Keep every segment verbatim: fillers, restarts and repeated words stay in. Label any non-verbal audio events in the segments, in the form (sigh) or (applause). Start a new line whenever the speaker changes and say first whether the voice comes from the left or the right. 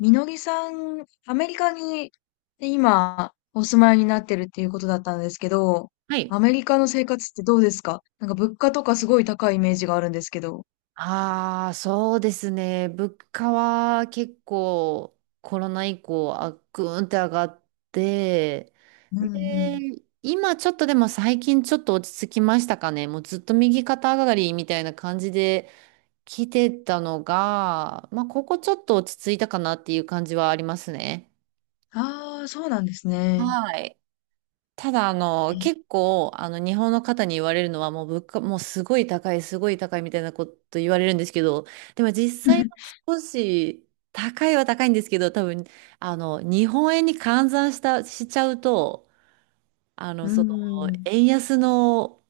left: みのりさん、アメリカに今お住まいになってるっていうことだったんですけど、
right: はい。
left: アメリカの生活ってどうですか？なんか物価とかすごい高いイメージがあるんですけど。
right: ああ、そうですね。物価は結構コロナ以降、あ、ぐーんって上がって、
left: うんう
right: で、
left: ん。
right: 今ちょっとでも最近ちょっと落ち着きましたかね。もうずっと右肩上がりみたいな感じで来てたのが、まあ、ここちょっと落ち着いたかなっていう感じはありますね。
left: ああ、そうなんですね。
right: はい。ただ、あの、結
left: (laughs)
right: 構、あの、日本の方に言われるのは、もう物価、もうすごい高い、すごい高いみたいなこと言われるんですけど、でも実際は少し高いは高いんですけど、多分、あの、日本円に換算した、しちゃうと、あの、
left: う
right: その、
left: んうん。
right: 円安の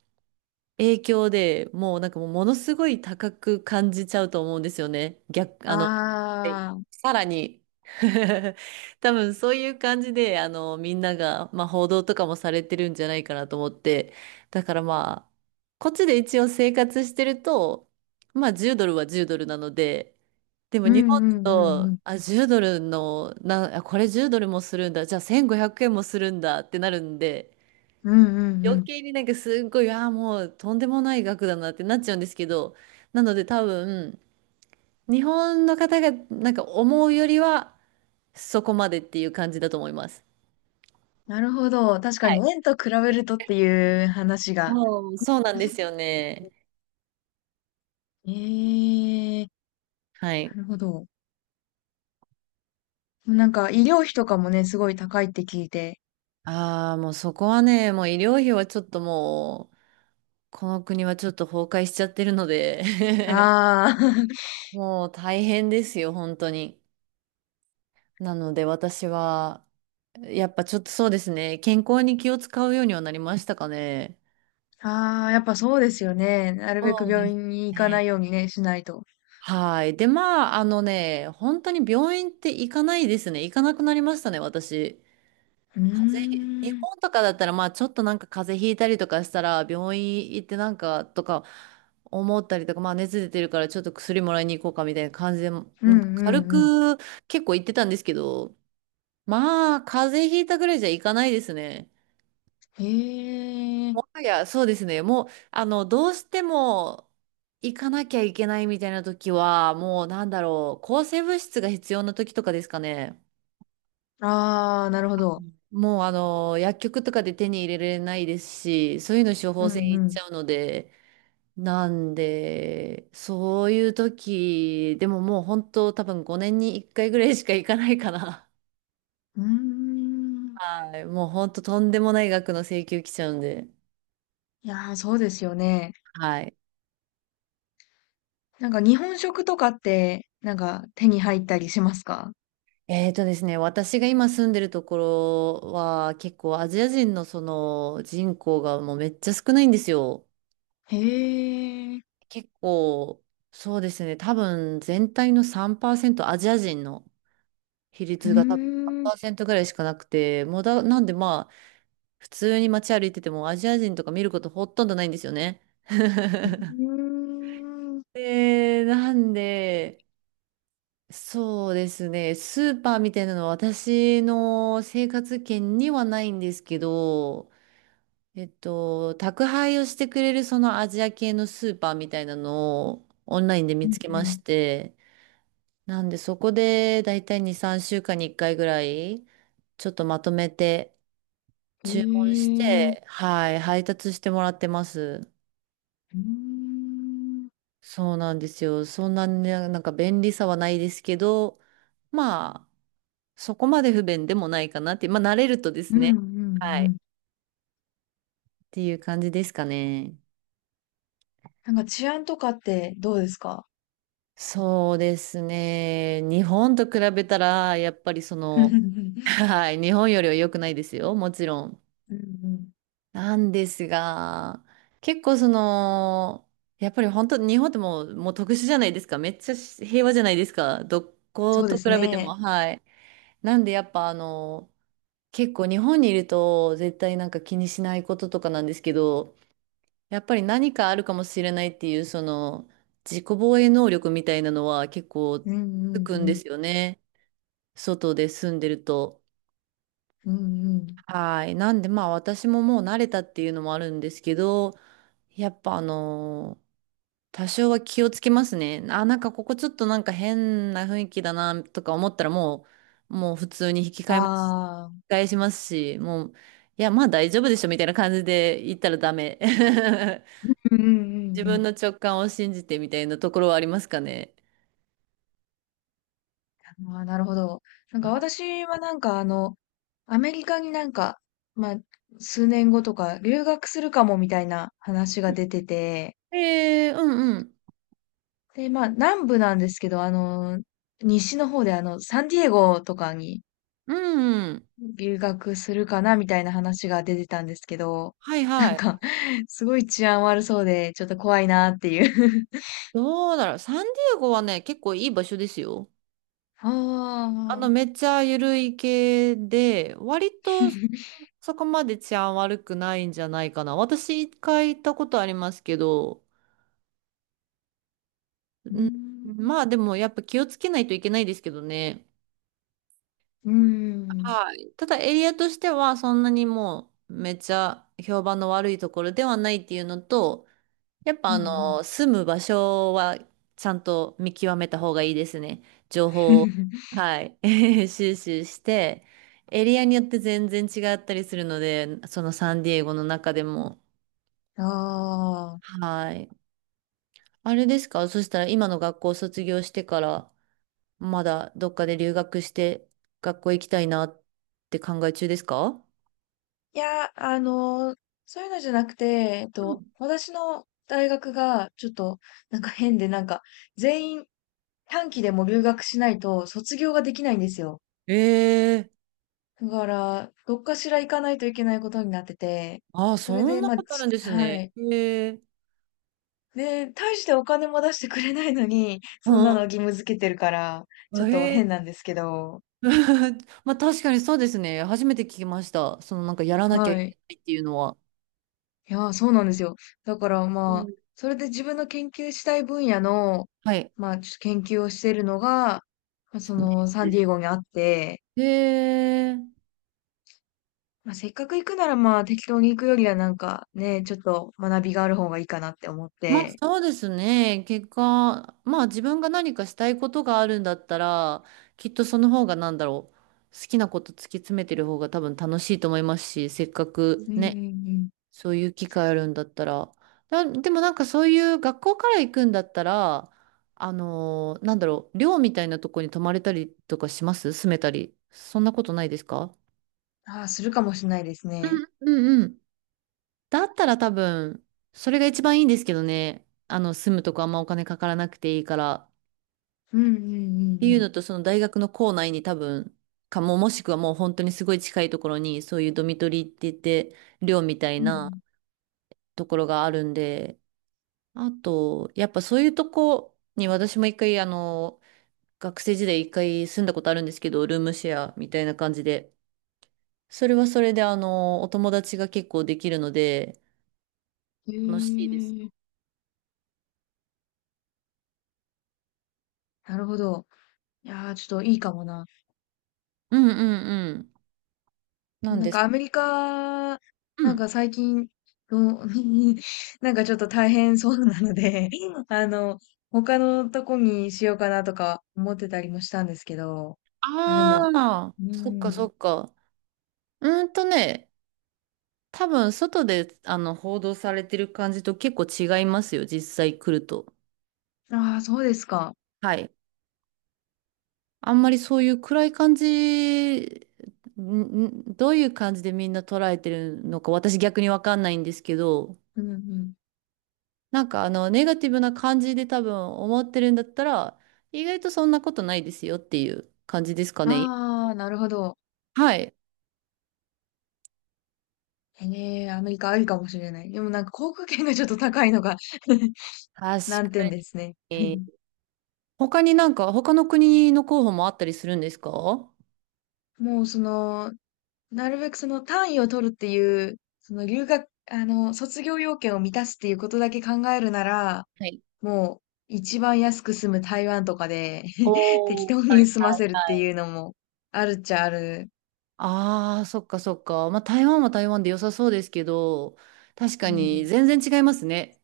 right: 影響でもうなんかもうものすごい高く感じちゃうと思うんですよね。逆、あの、
left: ああ、
right: さらに (laughs) 多分そういう感じで、あの、みんなが、まあ、報道とかもされてるんじゃないかなと思って、だからまあ、こっちで一応生活してると、まあ、じゅうドルはじゅうドルなので、でも
left: う
right: 日
left: ん
right: 本
left: う
right: だ
left: んうんう
right: と、
left: ん。
right: あ、じゅうドルの、な、あこれじゅうドルもするんだ、じゃあせんごひゃくえんもするんだってなるんで、
left: うんうんう
right: 余
left: ん。
right: 計になんかすっごい、ああ、もうとんでもない額だなってなっちゃうんですけど、なので多分、日本の方がなんか思うよりは、そこまでっていう感じだと思います。
left: なるほど。確か
right: は
left: に
right: い。
left: 円と比べるとっていう話が。
right: うん、そうなんですよね。
left: ええ、
right: は
left: な
right: い。
left: るほど。なんか医療費とかもね、すごい高いって聞いて。
right: ああ、もうそこはね、もう医療費はちょっともう、この国はちょっと崩壊しちゃってるので
left: ああ、
right: (laughs) もう大変ですよ、本当に。なので私は、やっぱちょっとそうですね、健康に気を使うようにはなりましたかね。
left: ああ、やっぱそうですよね。なるべく
right: そうで
left: 病
right: す
left: 院に行かないよう
right: ね。
left: にね、しないと。
right: はい。で、まあ、あのね、本当に病院って行かないですね。行かなくなりましたね、私。
left: う
right: 風邪、日
left: ーん。
right: 本とかだったら、まあちょっとなんか風邪ひいたりとかしたら、病院行ってなんかとか思ったりとか、まあ熱出てるからちょっと薬もらいに行こうかみたいな感じで、なん
left: うん
right: か
left: う
right: 軽
left: んう
right: く結構行ってたんですけど、まあ風邪ひいたぐらいじゃ行かないですね。
left: ん。へえ。
right: もはや、そうですね。もう、あの、どうしても行かなきゃいけないみたいな時は、もうなんだろう、抗生物質が必要な時とかですかね。
left: ああ、なるほど。
right: もうあの、薬局とかで手に入れられないですし、そういうの処
left: う
right: 方箋
left: ん
right: い
left: う
right: っち
left: ん。
right: ゃうので、なんで、そういう時、でももう本当多分ごねんにいっかいぐらいしか行かないかな。(laughs)
left: うーん。
right: はい。もう本当とんでもない額の請求来ちゃうんで。
left: いやー、そうですよね。
right: はい。
left: なんか日本食とかって、なんか手に入ったりしますか？
right: えーとですね、私が今住んでるところは結構アジア人のその人口がもうめっちゃ少ないんですよ。
left: へえ。
right: 結構、そうですね、多分全体のさんパーセントアジア人の。比
left: うー
right: 率が多分さん
left: ん。う
right: パーセントぐらいしかなくて、もうだ、なんでまあ、普通に街歩いててもアジア人とか見ることほとんどないんですよね。
left: ー
right: (laughs)
left: ん。
right: で、なんで、そうですね、スーパーみたいなのは私の生活圏にはないんですけど、えっと、宅配をしてくれるそのアジア系のスーパーみたいなのをオンラインで見
left: う
right: つ
left: ん
right: けま
left: う
right: し
left: ん。
right: て、なんでそこでだいたいに、さんしゅうかんにいっかいぐらい、ちょっとまとめて、
left: へ
right: 注文し
left: え。
right: て、はい、配達してもらってます。
left: うーん。
right: そうなんですよ。そんなね、なんか便利さはないですけど、まあ、そこまで不便でもないかなって、まあ、慣れるとで
left: う
right: す
left: んう
right: ね。
left: ん
right: はい。
left: う
right: っ
left: ん。
right: ていう感じですかね。
left: なんか治安とかってどうですか？
right: そうですね。日本と比べたら、やっぱりその、
left: (laughs)
right: はい、日本よりは良くないですよ。もちろん。
left: うんうん。
right: なんですが、結構その、やっぱり本当、日本ってもう、もう特殊じゃないですか。めっちゃし平和じゃないですか。どこ
left: そう
right: と
left: で
right: 比
left: す
right: べても、
left: ね。
right: はい。なんでやっぱあの、結構日本にいると絶対なんか気にしないこととかなんですけど、やっぱり何かあるかもしれないっていう、その、自己防衛能力みたいなのは結構
left: うんう
right: つ
left: ん
right: くん
left: う
right: で
left: ん。
right: すよね。外で住んでると。
left: うんうん。
right: はい。なんで、まあ私ももう慣れたっていうのもあるんですけど、やっぱあのー多少は気をつけますね。あ、なんかここちょっとなんか変な雰囲気だなとか思ったらもう、もう、普通に引き換えます、
left: あ
right: 引
left: あ。
right: き返しますし、もう、いや、まあ大丈夫でしょみたいな感じで言ったらダメ。(laughs)
left: うんうんうん
right: 自
left: う
right: 分の
left: ん。
right: 直感を信じてみたいなところはありますかね。
left: ああ、なるほど。なんか私はなんかあの、アメリカになんか、まあ、数年後とか留学するかもみたいな話が出てて、
right: えー、うんうん。
left: で、まあ、南部なんですけど、あの、西の方であの、サンディエゴとかに
right: うんうん。
left: 留学するかなみたいな話が出てたんですけど、
right: はい
left: な
right: は
left: ん
right: い。
left: か、すごい治安悪そうで、ちょっと怖いなっていう。
right: どうだろう。サンディエゴはね、結構いい場所ですよ。
left: あ
right: あの、め
left: あ、
right: っちゃ緩い系で、割とそこまで治安悪くないんじゃないかな。私一回行ったことありますけど、
left: うー
right: うん、
left: ん。
right: まあでもやっぱ気をつけないといけないですけどね。
left: うーん。
right: はい。ただエリアとしてはそんなにもうめっちゃ評判の悪いところではないっていうのと、やっぱ
left: うん
right: あ
left: うん。
right: の、住む場所はちゃんと見極めた方がいいですね。情報を、
left: (laughs)
right: はい、(laughs) 収集して、エリアによって全然違ったりするので、そのサンディエゴの中でも。
left: ああ。
right: はい。あれですか？そしたら今の学校を卒業してから、まだどっかで留学して、学校行きたいなって考え中ですか？
left: いや、あの、そういうのじゃなくて、えっ
right: う
left: と、
right: ん。
left: 私の大学がちょっとなんか変で、なんか全員短期でも留学しないと卒業ができないんですよ。
right: ええー、
left: だから、どっかしら行かないといけないことになってて、
right: ああ、
left: それ
right: そん
left: で、
right: な
left: まあ、
right: ことある
left: ち
right: んです
left: は
right: ね。
left: い。
right: ええ。
left: で、大してお金も出してくれないのに、
right: う
left: そんなの
right: ん。
left: 義務付けてるから、ちょっと
right: え？
left: 変なんですけど、
right: (laughs) まあ確かにそうですね。初めて聞きました。そのなんかやらなきゃ
left: は
right: いけ
left: い。
right: ないっていうのは。
left: いやー、そうなんですよ。だから
right: う
left: まあ、
right: ん。
left: それで自分の研究したい分野の、
right: はい。
left: まあ、ちょっと研究をしているのが、まあ、その、サンディエゴにあって、
right: へえ。
left: まあ、せっかく行くならまあ、適当に行くよりはなんかね、ちょっと学びがある方がいいかなって思っ
right: まあ
left: て、
right: そうですね。結果、まあ自分が何かしたいことがあるんだったら、きっとその方がなんだろう。好きなこと突き詰めてる方が多分楽しいと思いますし、せっかく
left: うんうん
right: ね、
left: うん。
right: そういう機会あるんだったら。な、でもなんかそういう学校から行くんだったら、あのーなんだろう、寮みたいなとこに泊まれたりとかします住めたり。そんなことないですか？
left: ああ、するかもしれないですね。
right: うんうんうん。だったら多分、それが一番いいんですけどね。あの、住むとこあんまお金かからなくていいから。
left: うんうん
right: ってい
left: う
right: う
left: ん
right: のと、その大学の校内に多分、かも、もしくはもう本当にすごい近いところに、そういうドミトリーって言って、寮みたい
left: う
right: な
left: ん。
right: ところがあるんで、あと、やっぱそういうとこに私も一回、あの、学生時代一回住んだことあるんですけど、ルームシェアみたいな感じで。それはそれで、あの、お友達が結構できるので、
left: う
right: 楽しいです
left: ん。へ
right: よ。
left: え、なるほど。いやー、ちょっといいかもな。
right: うんうんうん。なん
left: なん
right: で
left: か
right: す。
left: アメリカ、
right: う
left: なん
right: ん。
left: か最近の、(laughs) なんかちょっと大変そうなので、(laughs) あの、他のとこにしようかなとか思ってたりもしたんですけど、あ、で
right: あ
left: も、
right: あ、
left: う
right: そっかそ
left: ん。
right: っか。うーんとね、多分外で、あの、報道されてる感じと結構違いますよ、実際来ると。
left: ああ、そうですか。
right: はい。あんまりそういう暗い感じ、んんどういう感じでみんな捉えてるのか、私逆にわかんないんですけど、
left: うんうん。
right: なんかあの、ネガティブな感じで多分思ってるんだったら、意外とそんなことないですよっていう感じですかね。
left: ああ、なるほど。
right: はい。
left: ええ、アメリカありかもしれない。でもなんか航空券がちょっと高いのが (laughs)
right: 確か
left: 難点ですね。
right: に。
left: (laughs)
right: 他になんか、他の国の候補もあったりするんですか？は
left: もうその、なるべくその単位を取るっていう、その留学、あの、卒業要件を満たすっていうことだけ考えるなら、
right: い。
left: もう一番安く済む台湾とかで (laughs) 適
right: おー、
left: 当
right: はい
left: に済ま
right: はい
left: せるって
right: はい。
left: いうのもあるっちゃある。
right: ああ、そっかそっか。まあ、台湾は台湾で良さそうですけど、確
left: う
right: かに
left: ん。
right: 全然違いますね。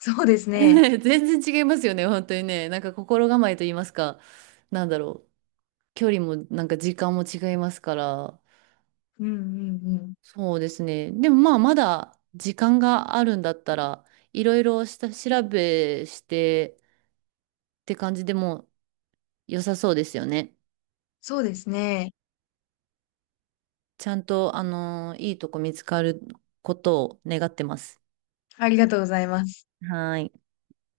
left: そうです
right: (laughs)
left: ね。
right: 全然違いますよね、本当にね。なんか心構えと言いますか、なんだろう、距離もなんか時間も違いますから、
left: うんうんうん。
right: そうですね。でもまあ、まだ時間があるんだったら、いろいろした調べしてって感じでも良さそうですよね。
left: そうですね。
right: ちゃんと、あのーいいとこ見つかることを願ってます。
left: ありがとうございます。
right: はーい。